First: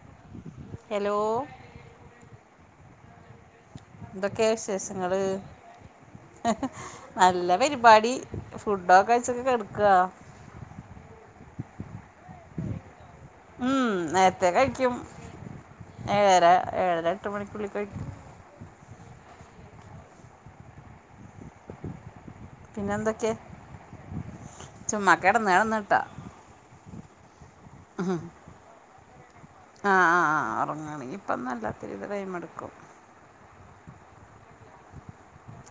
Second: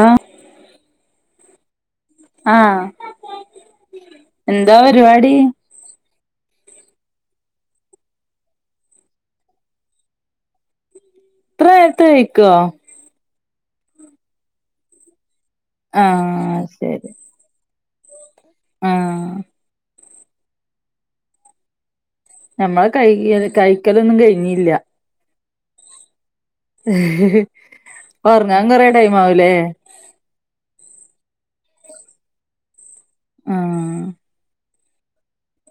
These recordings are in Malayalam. ആഹ് ഹലോ? ആഹ് എന്തൊക്കെ എന്താ വിശേഷങ്ങള് പരിപാടി ഇത്ര ഹി ഹെ നല്ല പരിപാടി ഫുഡൊക്കെഴിച്ചൊക്കെ കെട്ക്കാ ഇത്ര നേരത്തെ കഴിക്കോ? ഉം നേരത്തെ കഴിക്കും ഏഴര ആഹ് ഏഴര ശരി എട്ട് മണിക്കുള്ളിൽ കഴിക്കും. ആഹ് ഞമ്മളെ പിന്നെന്തൊക്കെ കഴികല് കഴിക്കലൊന്നും കഴിഞ്ഞില്ല. കെടന്ന് കെടന്നിട്ട ഏഹ് ഹി ഹെ ഉഹും ങ്ങാൻ കുറേ ടൈംമാവൂലേ? ആഹ് ആഹാ ആഹാ ഉറങ്ങാണെങ്കി ഇപ്പൊന്നല്ലാത്തിരി ടൈം എടുക്കും ആഹ്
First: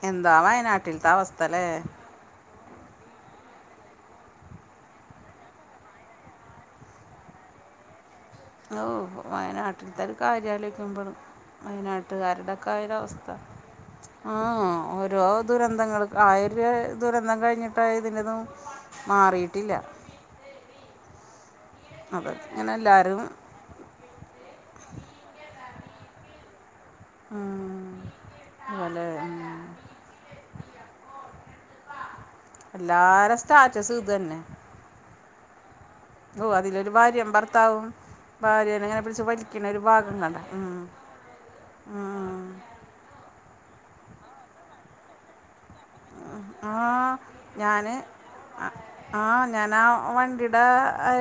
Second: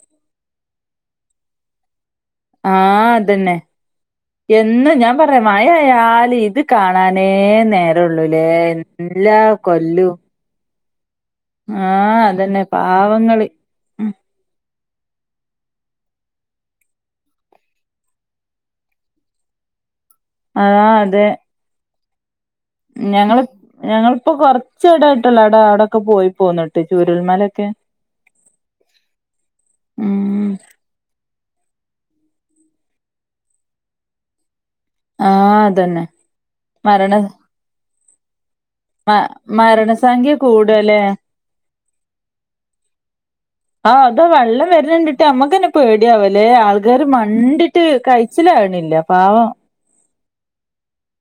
എന്താ വയനാട്ടിൽത്തെ അവസ്ഥല്ലേ? ആ അതന്നെ. എന്ന് ഞാൻ പറയാ മാഴ ആയാല് ഇത് കാണാനേ നേരം രള്ളൂല്ലേ എല്ലാ കൊല്ലും ത് അലോയ്‌ക്കുമ്ബാണ് ആഹ് അതന്നെ വയനാട്ടുകാരുടെക്ക ഒര വസ്ഥ പാവങ്ങള് ആ ഓരോ ദുരന്തങ്ങൾ ആയിടെ ദുരന്തം കഴിഞ്ഞിട്ടാ ഇതിന്റതും മാറിയിട്ടില്ല ആഹ് അതെ അതക് ഇങ്ങനെ എല്ലാരും ഞങ്ങള് ഞങ്ങളിപ്പോ കൊറച്ച്ടായിട്ടുള്ളൂ അവിടെ അവിടെക്കെ പോയി പോന്നിട്ട് ട്ട് ചൂരൽ മലൊക്കെ ഉം, അതുപോലെ ഉം, ഉും എല്ലാര സ്റ്റാറ്റസും ഇതന്നെ ആഹ് ഇതന്നെ ഓ അതിലൊരു ഭാര്യ ഭർത്താവും. ഭാര്യനെങ്ങനെ മ പിടിച്ച് വലിക്കണ ഒരു ഭാഗം മരണസംഖ്യ കണ്ട ഉും കൂടല്ലേ ആഹ് അത് വെള്ളം വരണണ്ടിട്ട് മ്മക്കെ പേടിയാവല്ലേ ആൾക്കാർ ആഹ് മണ്ടിട്ട് കഴിച്ചിലാണില്ല പാവം ഞാനാവണ്ടിട്ത് ദാ അയ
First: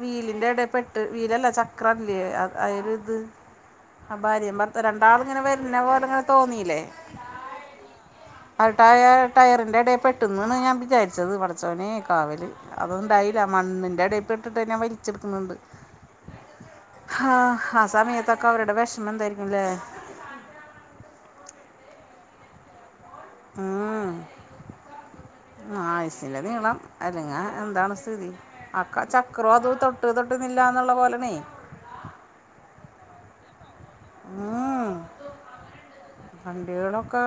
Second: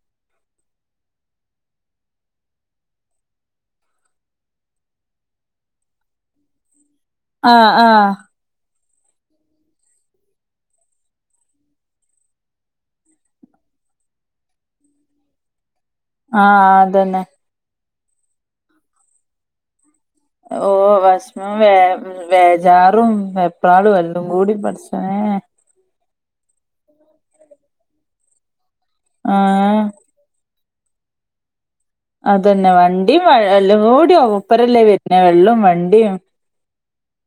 വീലിന്റെ ഇടെ പെട്ട് വീലല്ല ചക്രല്ലേ അയില് ഇത് ആ ഭാര്യം ഭർത്ത രണ്ടാളും ഇങ്ങനെ വരുന്ന പോലങ്ങനെ തോന്നീല്ലേ? ആഹ് ആഹ് ആട്ടയ ടയറിൻ്റെ ഇടയിൽ പെട്ടുന്ന്ന ഞാൻ വിചാരിച്ചത്. പടച്ചവനെ കാവല് അത്ണ്ടായില്ല മണ്ണിന്റെ എടെ പെട്ടിട്ടെന്നെ വലിച്ചെടുക്ക് ണ് ണ്ട് ആഹ് അതന്നെ ആഹ് ആ സമയത്തക്ക അവരുടെ വെഷ്മം എന്തായിരിക്കുംല്ലെ? ഓ വെഷ്മം വേ വേജാറും. എപ്പളാത് വെല്ലും കൂടി പട്ച്ചൊനേ ആയുസിന്റെ നീളം അല്ലെങ്ങ എന്താണ് സ്ഥിതി അക്ക ചക്രവും അത് തൊ ആഹ് തൊട്ട് തൊട്ടുന്നില്ലാന്നുള്ള പോലെണേ അതെന്നെ വണ്ടി എല്ലും കൂടി ഒപ്പരല്ലേ ഉം. വര്ന്നെ വെള്ളും വണ്ടിം വണ്ടികളൊക്കെ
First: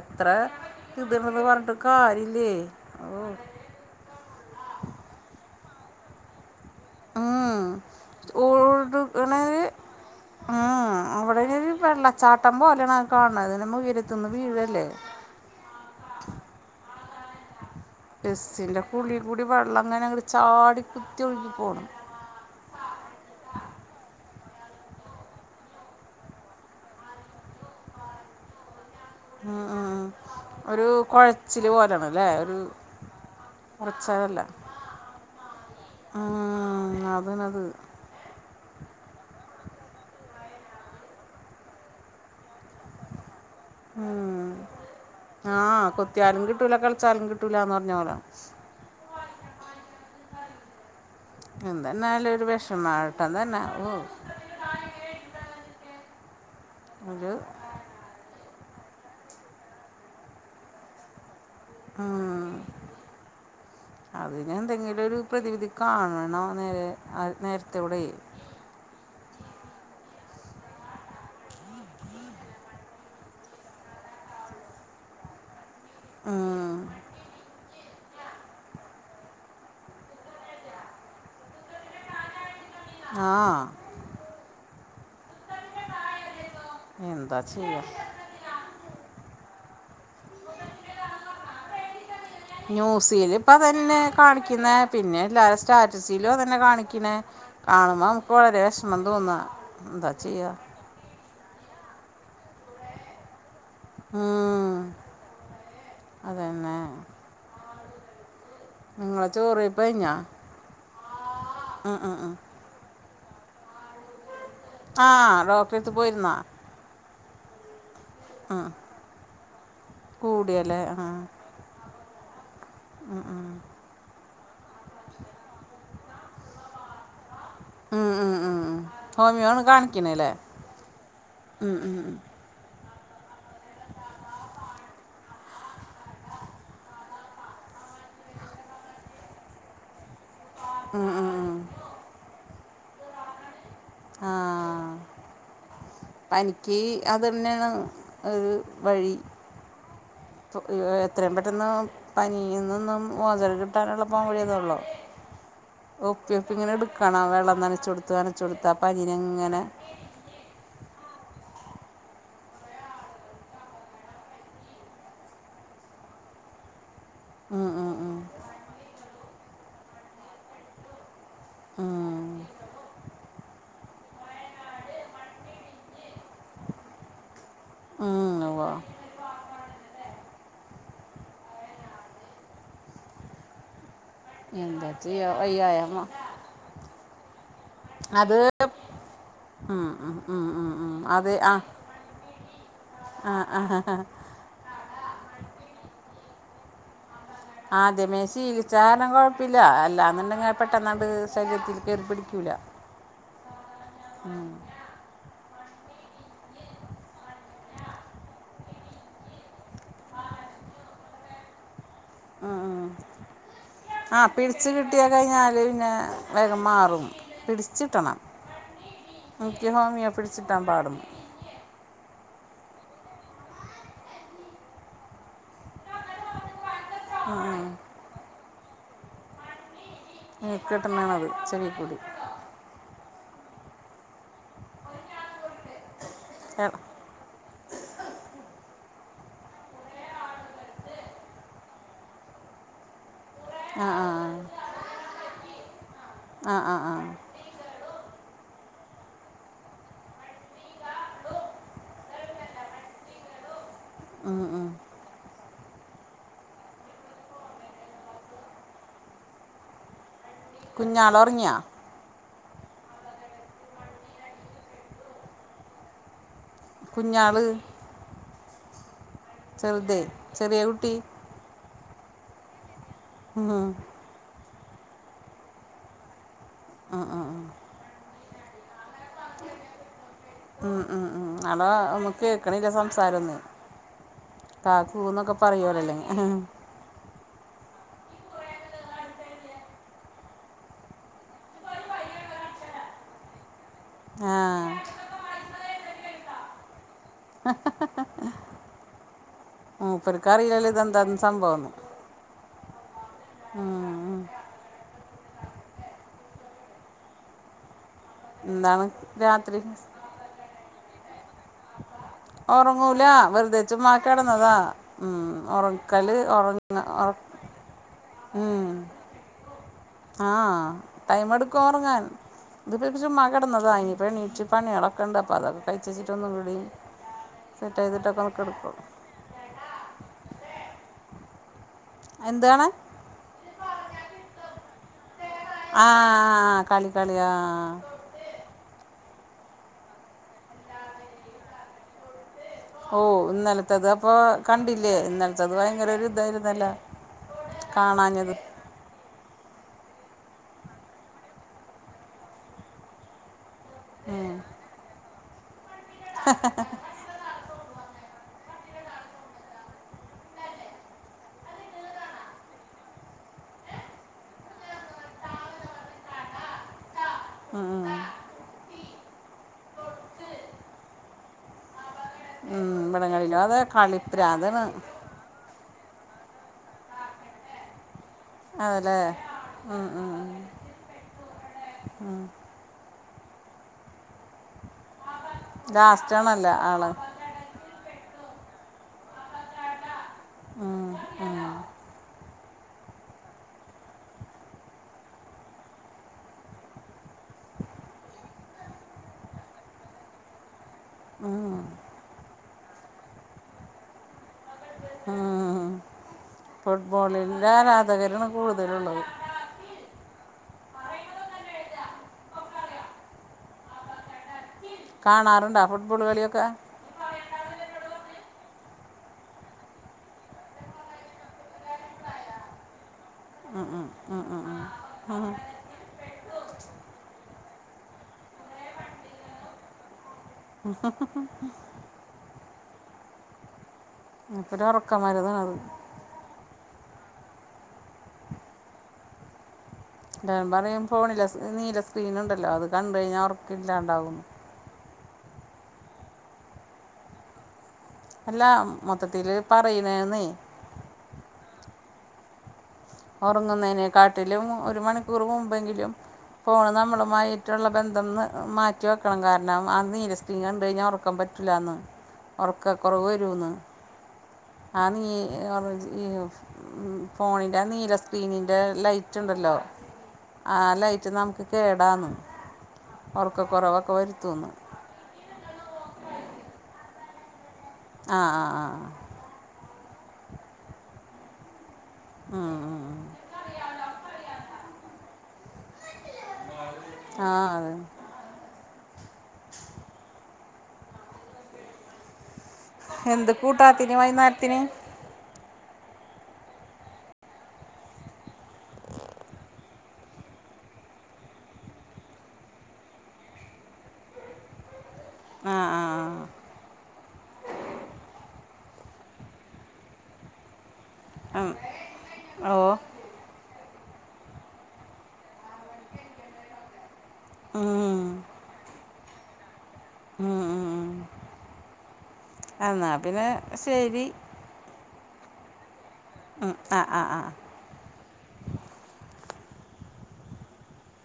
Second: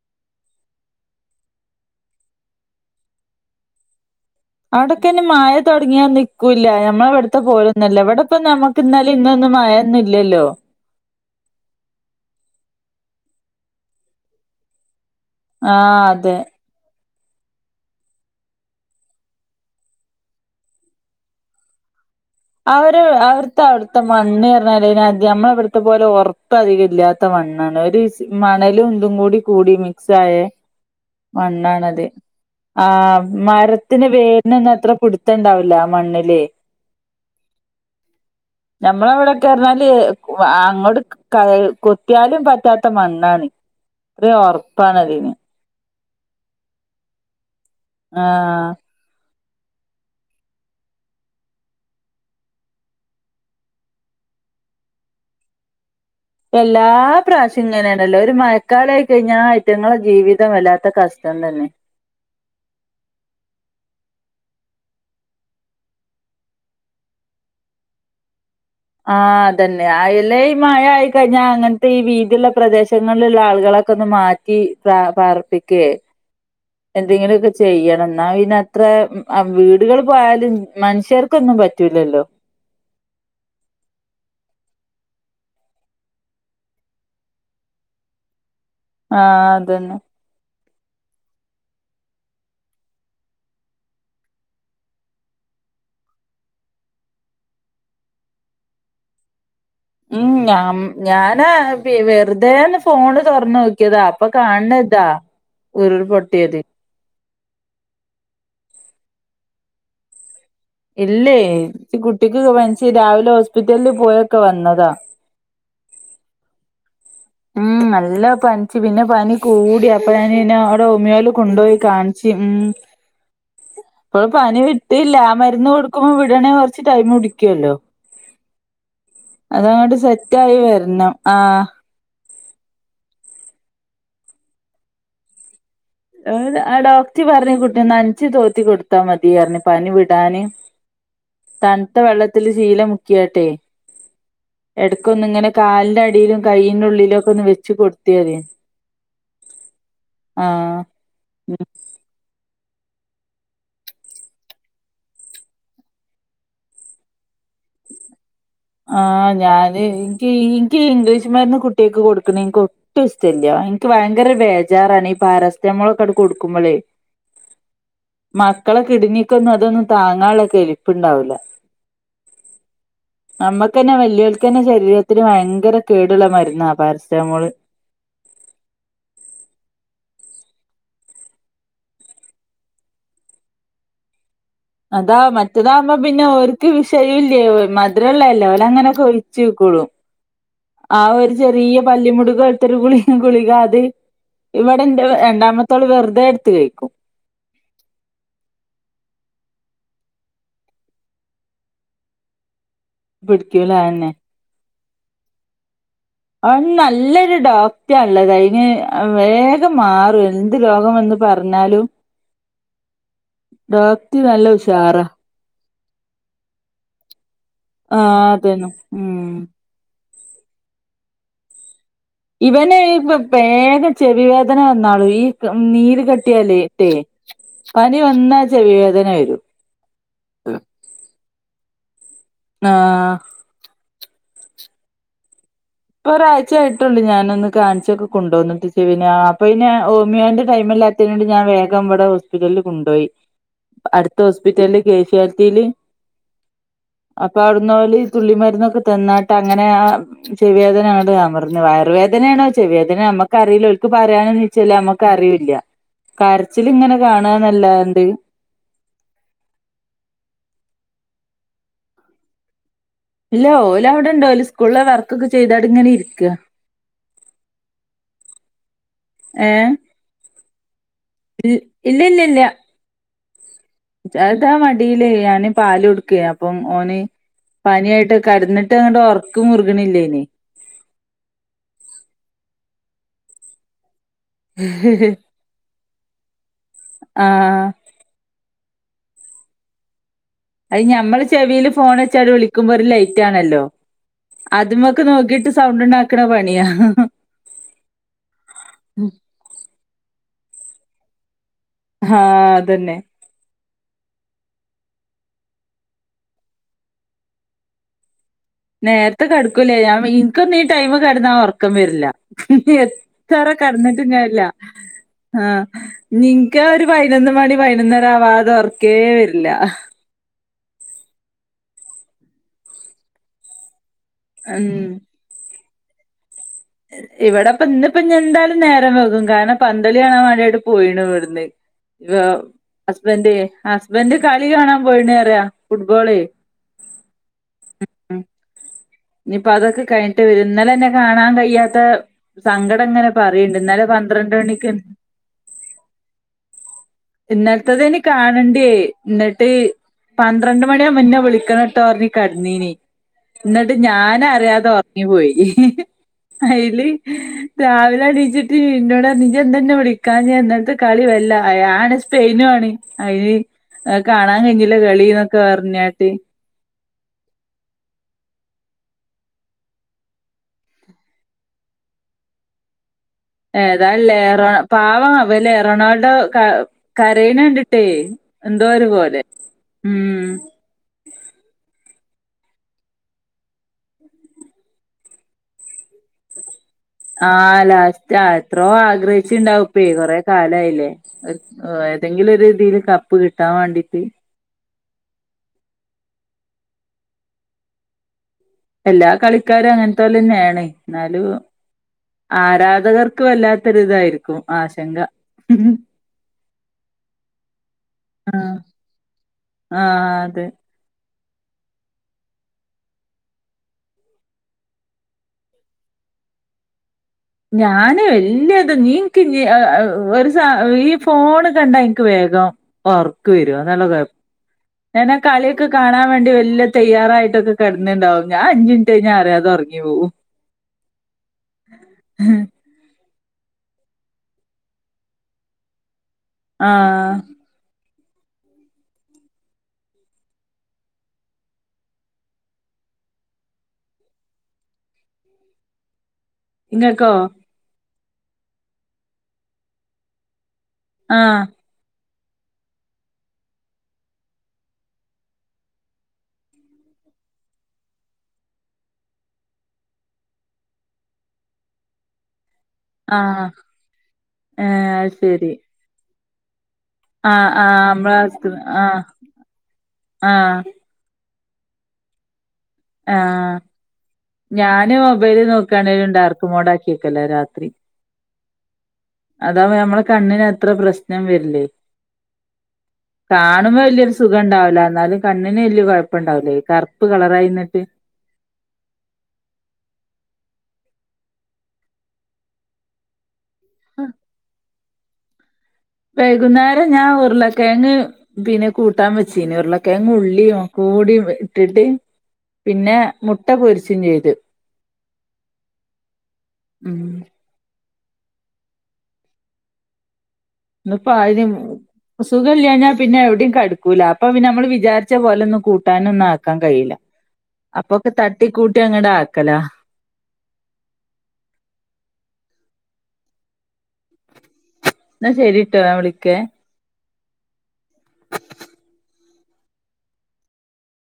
എത്ര ഇത് ണ്ട്ന്ന് പറഞ്ഞ്ട്ടും കാര്യല്ലേ അവിടൊക്കെ അയിന് മഴ തൊടങ്ങിയാ നിക്കുല്ല ഞ മ്മ ഇവിട്ത്തെ ഉം. പോലൊന്നു അല്ല ഇവിടെപ്പ നമ്മുക്ക് ഇന്നലിം ഇന്നൊന്നും ഓടുകണത് മഴൊന്നും ഇല്ലല്ലോ അവിടൊരു വെള്ളച്ചാട്ടം പോലെയാണ് കാണുന്നത് അതിന് ഉയരത്ത് നിന്ന് വീഴല്ലേ ആഹ് അതെ ബസ്സിന്റൊകുള്ളിൽ കൂടി വെള്ളം ഇങ്ങനങ്ങട് ചാടി കുത്തി ഒഴികിപോണ് ആ ഒരു അവട്ത്തെ അവട്ത്തെ മണ്ണ് അർഞ്ഞാല് നമ്മളെ ഇവിട്ത്തെ പോലെ ഒറപ്പ് അധികം ഇല്ലാ ത്ത മണ്ണാണ് ഒരു മണലും ഇതുംകൂടി കൂടി മിക്സായെ ഒരു കുഴച്ചിൽ മണ്ണാണത് പോലെയാണ് അല്ലേ ഒരു ആഹ് മരത്ത്ന്റെ ഉറച്ചതല്ല വേര്നൊന്നും അത്ര പുട് ത്തണ്ടാവുല ആ മണ്ണ്ല് ഉം അതാണ് അത് ഞമ്മളെ ഇവിടെക്കെ പറഞ്ഞാല് അങ്ങോട്ട് കൊത്തിയാലും പറ്റാ ത്ത മണ്ണാണ് അത്രിം ഉറപ്പാണ് അതിന് ആഹ് കൊത്തിയാലും കിട്ടൂല കെളച്ചാലും കിട്ടൂല്ല എന്ന് പറഞ്ഞ പോലെ ആ എന്തന്നായാലു ഒരു വെഷമാ ഏട്ടൻ തന്നെ എല്ലാ ഒരു പ്രാശ്യു ഇങ്ങനെയാണല്ലോ ഒരു മഴക്കാലായി കഴിഞ്ഞാൽ അയിറ്റങ്ങളെ ജീവിതം വല്ലാത്ത കഷ്ടം തന്നെ ഉം. അതിന് എന്തെങ്കിലും ഒരു പ്രതിവിധി കാണണം നേരെ നേരത്തെവിടെ ആഹ് അതെന്നെ അയല്ലേ ഈ മഴ ആയിക്കഴിഞ്ഞാൽ അങ്ങനത്തെ ഈ വീതിള്ള പ്രദേശങ്ങളില്ള്ള ആള്കളൊ ക്കൊന്ന് മാറ്റി പ്ര പാർപ്പിക്കേ ആഹ് എന്തെങ്കിലൊക്കെ ചെയ്യണം ഇന്നാ പിന്നത്ര വീടുകൾ പോയാലും മനുഷ്യർക്കൊന്നും പറ്റൂലല്ലോ ആഹ് എന്താ ചെയ്യ ആഹ് അതെന്നെ ന്യൂസീല് ഇപ്പതന്നെ കാണിക്ക്ന്നേ പിന്നെ എല്ലാരെ സ്റ്റാറ്റസിലും അതന്നെ കാണികണെ കാണുമ്പോ നമുക്ക് വളരെ വെഷമം തോന്നാ ഉം ഞാ ഞാനാ വെറുതേന്ന് ഫോണ് തൊറന്ന് നോക്കിയതാ അപ്പൊ കാണ് ണെ ഇതാ ഉരുൾ പൊട്ടിയത് അതന്നെ ഉം ഇങ്ങളെ ചോറെയ്പ്പ കഴ്‌ഞ്ഞാ ഇല്ലേ കുട്ടിക്ക് പനിച്ചു രാവിലെ ഹോസ്പിറ്റൽല് പോയൊക്കെ വന്നതാ ആഹ് ഡോക്ടറെത്ത് പോയിരുന്നോ ഉം നല്ല ഉം. പനിച്ച് പിന്നെ പനി കൂടി അപ്പ ഞാന് പിന്നെ കൂടിയല്ലേ അവിടെ ആ ഓമിയോല് കൊണ്ടോയി കാൺ ച്ച് ഉം ഇപ്പ പനിവി ട്ടില്ലാ ആ മരുന്ന് കൊടുക്കുമ്പോ വിടണേ കൊറച്ച് ടൈം പുടിക്കോല്ലോ ഉം ഉം ഉം ഹോമിയോല കാണിക്ക്ണേലേ സെറ്റ് ആയി വരണം ആഹ് ഉം ഉം [unintelligible] ഏഹ് ആ ഡോക്ടർ പറഞ്ഞ് കുട്ടിനെ നൻഞ്ച് തോത്തി കൊടുത്താ മതി പറഞ് പനി വിടാന് ആഹ് ആഹ് തൺത്ത വെള്ളത്തില് ശീല മുക്കിയാട്ടെ ആഹ് എടക്ക് ഒന്ന് ഇങ്ങനെ കാലിന്റെ അടിയിലും കയ്യിന്റെ ഉള്ളിലും അത് ഒക്കെ ഒന്ന് തന്നെയാണ് വെച്ചു കൊടുത്തിയതി ഒരു വഴി എത്രയും പെട്ടെന്ന് പനിന്നന്നും മോചനം കിട്ടാനുള്ള പോൻവഴി അതൊള്ളൂ ഒപ്പി ഒപ്പി ഇങ്ങനെടുക്കണം വെള്ളം നനച്ചു കൊടുക്കാന് ആഹ് ഞാന് എനിക്ക് എനിക്ക് ഇംഗ്ലീഷ് മരുന്ന് കുട്ടികൾക്ക് കൊടുക്കണെ എനിക്ക് ഒട്ടും ഇഷ്ടല്ല എനിക്ക് ഭയങ്കര ബേജാറാണ് ഈ പാരസെറ്റാമോൾ ഒക്കെ കൊടുക്കുമ്പോളേ ഉം, ഉം, ഉം. മക്കളെ കിഡ്‌നിക്കൊന്നും അതൊന്നും താങ്ങാനുള്ളക്കെ കെൽപ്പ് ഉണ്ടാവൂല്ല ഉം നമ്മുക്ക് തന്നെ വല്യവർക്ക് തന്നെ ശരീരത്തിന് ഭയങ്കര കേടുള്ള മരുന്നാ പാരസെറ്റാമോള് ഉം ഊവ എന്താ അതാ ചെയ്യാ വയ്യായ മറ്റേതാകുമ്പോ മ- പിന്നെ ഓർക്ക് വിഷയമില്ലേ അത് മധുരമുള്ളല്ലേ അവര് അങ്ങനെക്കെ ഉം ക്കൂളും ഉം ഉം ഉം ഉം. ആ ഒരു അത് ആ ചെറിയ പല്ലിമുടുകത്തൊരു ഗുളിക ആ ആ, ഗുളികത് ആ. ഇവിടെ എൻ്റെ രണ്ടാമത്തോള് വെറുതെ എടുത്തു കഴിക്കും ആദ്യമേശീലച്ചാല് കുഴപ്പില്ല അല്ലാ എന്നുണ്ടെങ്കിൽ പെട്ടെന്നണ്ട് ശരീരത്തിൽ കയറി പിടിക്കൂല്ല പിടിക്കലന്നെ ഉം അവ നല്ലൊരു ഡോക്ടറാഉള്ളത് അതിന് വേഗം മാറും എന്ത് രോഗം വന്ന് പറഞ്ഞാലും ആഹ് ഡോക്ടർ ആഹ്ആഹ് നല്ല പിടച്ച് ഉഷാറാ കിട്ടിയാ കഴിഞ്ഞാല് പിന്നെ വേഗം മാറും പിടിച്ചിട്ടണം ആഹ് അതന്ന ഉം എനിക്ക് ഹോമിയോ പിടിച്ചിട്ടാൻ പാടുള്ളു ഇവന് ഇപ്പ വേഗം ചെവി വേദന വന്നാലു ഈ നീര് കെട്ടിയാല് ഉം, ഉം. പനി വന്നാ ചെവി വേദന വരും നീർക്കൊട്ടുന്നതാണ് അത് ചെവിക്കൂടി ആഹ് ഇപ്പ ഒരാഴ്ച ഏ, ആയിട്ടുള്ളു ഞാനൊന്ന് കാൻസൊ ഒക്കെ കൊണ്ടുവോന്നിട്ടച്ചേ പിന്ന അപ്പൊ പിന്ന ഓമിയോന്റെ ടൈമല്ലാത്തതിനണ്ട് ഞാൻ വേഗം ഇവിടെ ഹോസ്പിറ്റലില് കൊണ്ടുപോയി ആ ആ അടുത്ത ഹോസ്പിറ്റലില് കേശാലിറ്റിയില് ആ ആ ആ ആ അപ്പൊ അവിടുന്ന് ഓര് ഈ തുള്ളി മരുന്നൊക്കെ തന്നായിട്ട് അങ്ങനെ ആഹ് ചെവിവേദനയാണ് ഞാൻ പറഞ്ഞു വയറുവേദനയാണോ ചെവി വേദന നമുക്ക് അറിയില്ലോ ഇവർക്ക് പറയാനോ ഉം, ഉം. ചില നമ്മക്ക് അറിയില്ല കരച്ചിലിങ്ങനെ കാണാന്നല്ലാണ്ട് കുഞ്ഞാള് ഉറങ്ങിയ ഇല്ല ഓല് അവിടെ ഉണ്ട് ഓല് സ്കൂളില വർക്കൊക്കെ ചെയ്ത് അവിടെ അങ്ങനെ ഇരിക്കാ കുഞ്ഞാള് ഏ ചെറുതെ ചെറിയ കുട്ടി ഇ ഇല്ല ഇല്ല ഇല്ലാ ആഹ് അതാ മടിയിലേൽ ഞാന് പാല് കൊടുക്കയാ അപ്പം ഓന് പനിയായിട്ട് കിടന്നിട്ട് അങ്ങട്ട് ഉറക്കം മുറുകണില്ലേനെ ആഹ് ആഹ് അതാ നമുക്ക് കേക്കണില്ല സംസാരം ഒന്നും കാ ക്കൂന്നൊക്കെ പറയൂലല്ലേ ആഹ് അത് ഞമ്മള് ചെവിയിൽ ഫോൺ വെച്ചാല് വിളിക്കുമ്പോ ഒരു ലൈറ്റ് ആണല്ലോ ആ അതുമൊക്കെ നോക്കിട്ട് സൗണ്ട് ഉണ്ടാക്കണ പണിയാ ഹ ഹ ഹാ ഹാ മൂപ്പർക്ക് അറിയാല്ലോ ഇതെന്താന്ന് സംഭവം എന്ന് ഹാ അതന്നെ ആഹ് എന്താണ് നേരത്തെ രാത്രി കിടക്കൂലേ ഞാൻ എനിക്കൊന്നും ഈ ടൈം കിടന്നാൽ ഉറക്ക ഉറക്കം വരില്ല ഇനി ഉറങ്ങൂല എത്ര വെറുതെ ചുമ്മാ കിടന്നിട്ടും കാര്യമില്ല കിടന്നതാ ആഹ് ഉറക്കല് നിക്ക് ഉറങ്ങ ഒരു ഉറ പതിനൊന്നുമണി പതിനൊന്നര ആവാതെ ഉറക്കേ വരില്ല ആഹ് ടൈമ് എടുക്കും ഉറങ്ങാൻ ഇത് ഇപ്പി പക്ഷെ ചുമ്മാ കിടന്നതാ ഇനി പ്പെണീച്ച് ഉം പണ്യോളൊക്ക ഇണ്ട് പ്പ അതക്ക കഴ്ച്ചെച്ചിട്ടൊന്നു കൂടി ഏഹ് ഇവിടെപ്പ സെറ്റ് ഇന്നിപ്പ ഞ്ഞി ചെയ്തിട്ടൊക്കെ ഒന്ന് എന്തായ്ലും കിടക്കും നേരം വൈകും കാരണം പന്തളി കാണൻ വേണ്ടിട്ട് പോയിണ് ഇവ്ടുന്ന് ഇവ എന്താണ് ഹസ് ബന്റ് ഹസ്ബന്റ് കളി കാണാൻ പോയിണ് പറയ ആഹ് ആഹ് കളി കളി ആഹ് ഞ്ഞിപ്പോ അതൊക്കെ കഴിഞ്ഞട്ടേ വരൂ ഇന്നലന്നെ കാണാൻ കഴിയാത്ത സങ്കടം ഇങ്ങനെ ഓഹ് പറയ്ണ്ട് ഇന്നലെ ഇന്നലത്തത് അപ്പൊ പന്ത്രണ്ട് മണിക്ക് കണ്ടില്ലേ ഇന്നലത്തത് ഭയങ്കര ഒരു ഇതായിരുന്നല്ലോ ഇന്നലത്തതേന് കാണാഞ്ഞത് കാണണ്ടേ ന്നിട്ട് പന്ത്രണ്ട് മണിയാമ്പ ന്നെ വിളിക്കണട്ടോ പറഞ്ഞി കെടന്നീനി ന്ന് ട്ട് ഞാനറിയാതെ ഒറങ്ങി പോയി അയ്ല് രാവിലെ എണീറ്റ്ട്ട് ഇന്നോടാ നീയെന്താ ന്നെ വിളിക്കാഞ്ഞെ ഇന്നല്ത്തെ കളി വല്ല അയാ ആണെ സ്പെയിനും ആണ് അയ്ന് അത് കാണാൻ കഴിഞ്ഞില്ല കളിന്നൊക്ക പറഞ്ഞട്ട് ആഹ് ഉം ഏതാലേ റൊണ പാവം അവൻ ല്ലേ റൊണാൾഡോ ക കരയണ കണ്ടിട്ടേ എന്തോ ഒരു അതല്ലേ പോലെ ഉം ആഹ് ലാസ്റ്റ് ആണല്ല ആള് ആഹ് ലാസ്റ്റാ എത്രോ ആഗ്രഹിച്ചിണ്ടാവ്പ്പേ കൊറെ കാലയില്ലേ ന്തെങ്കിലും ഒരു രീതില് കപ്പ് കിട്ടാൻ വേണ്ടീട്ട് എല്ലാ കളിക്കാരും അങ്ങനത്തോല് തന്നെയാണ് ന്നാലും ആരാധകർക്ക് വല്ലാത്തൊരി തായിരിക്കും ആശങ്ക ഫുട്ബോളിന്റെ ആരാധകരാണ് ആഹ് കൂടുതല്ള്ളത് ആഹ് അതെ കാണാറ്ണ്ടാ ഫുട്ബോള് കളിയൊക്കെ ഞാന് വല്യ ത് നീൻക്ക് ഇല്ലേ അഹ് അഹ് ഒരു സ ഈ ഫോണ് കണ്ടാ ഇൻക്ക് വേഗം ഒറക്ക് വരും ഉം അതാണ് ഉം കൊഴ ഉം ഉം ഉം. ഞാനാ കള്യൊക്ക കാണാൻ വേണ്ടി വല്ല്യ തയ്യാറായിട്ടൊക്ക കെടന്ന്ണ്ടാവും ഞാൻ അഞ്ച് മിനിറ്റ് കഴിഞ്ഞാ അറിയാതെ ഒറങ്ങി പോവും മൂപ്പര ഒറക്കമരുന്നാണത് ആഹ് ല്ലാരും പറയും ഫോണിലെ സ് നീല സ്ക്രീൻ ഇണ്ടല്ലോ അത് കണ്ടഴിഞ്ഞാ ഒർക്ക ഇല്ലാണ്ടാവുന്ന് ഇങ്ങക്കോ അല്ല മൊത്തത്തില് പറയുന്നേന്നെ ആഹ് ഒറങ്ങുന്നേനെ കാട്ടിലും ഒരു മണിക്കൂർ മുമ്പെങ്കിലും ഫോണും നമ്മളുമായിട്ട്ള്ള ബന്ധം ന്ന് മാറ്റി വെക്കണം കാരണം ആ നീല സ് ക്രീൻ കണ്ടെഴിഞ്ഞാ ഒറക്കം പറ്റൂല്ലാന്ന് [inaudible] ഒറക്ക കൊറവ് ആഹ് വരൂന്ന് ആ ഏഹ് നീ അത് ശരി ഓറഞ്ച് ഈ ഉം ആഹ് ഫോണിന്റെ ആ ആഹ് നീല നമ്മള സ്ക്രീനിന്റെ ആഹ് ലൈറ്റ് ഇണ്ടല്ലോ ആ ആഹ് ലൈറ്റ് നമുക്ക് കേടാന്ന് ഒറക്ക കൊറവൊക്കെ വരുത്തൂന്ന് ഞാനും മൊബൈല് നോക്കാണേലും ഡാർക്ക്‌ മോടാക്കി വെക്കലാ രാത്രി ആ ആആആ അതാവ്മ്പ നമ്മളെ കണ്ണിന് അത്ര പ്രശ്നം വരില്ലേ ആ കാണുമ്പൊ വല്ല്യൊരു സുഖംണ്ടാവൂല എന്നാലും കണ്ണിന് വല്ല്യ കുഴപ്പംണ്ടാവൂലെ കറുപ്പ് ആ കളറായിന്ന് അത് എന്ത് കൂട്ടാത്തിന് വൈന്നേരത്തിന് വൈകുന്നേരം ഞാൻ ഉർളക്കെഴങ്ങ് പിന്നെ കൂട്ടാൻ വച്ചീന് ഉർളക്കെഴങ്ങ് ഉള്ളീം ഒക്കകൂടി വ് ഇട്ടിട്ട് പിന്നെ മുട്ട പൊരിച്ചും ചെയ്തു ആ ആ ഉം ന്ന്‌ പ്പൊ ആ ഉം. ആരീം ഓ സുഖല്യാഞ്ഞാ പിന്നെ എവിടീം കടുക്കൂല അപ്പൊ പിന്നെ നമ്മള് വിചാരിച്ച പോലെ ഒന്നും കൂട്ടാനൊന്നും ആക്കാൻ കഴിയൂല അപ്പൊക്കെ തട്ടി കൂട്ടി അങ്ങട് ആക്കലാ ഉം മ്മ് മ് എന്നാ പിന്നെ ശരി ന്നാ ശരിട്ടോ ഞാ വിളിക്കേ മ് ആ ആആആ [inaudible]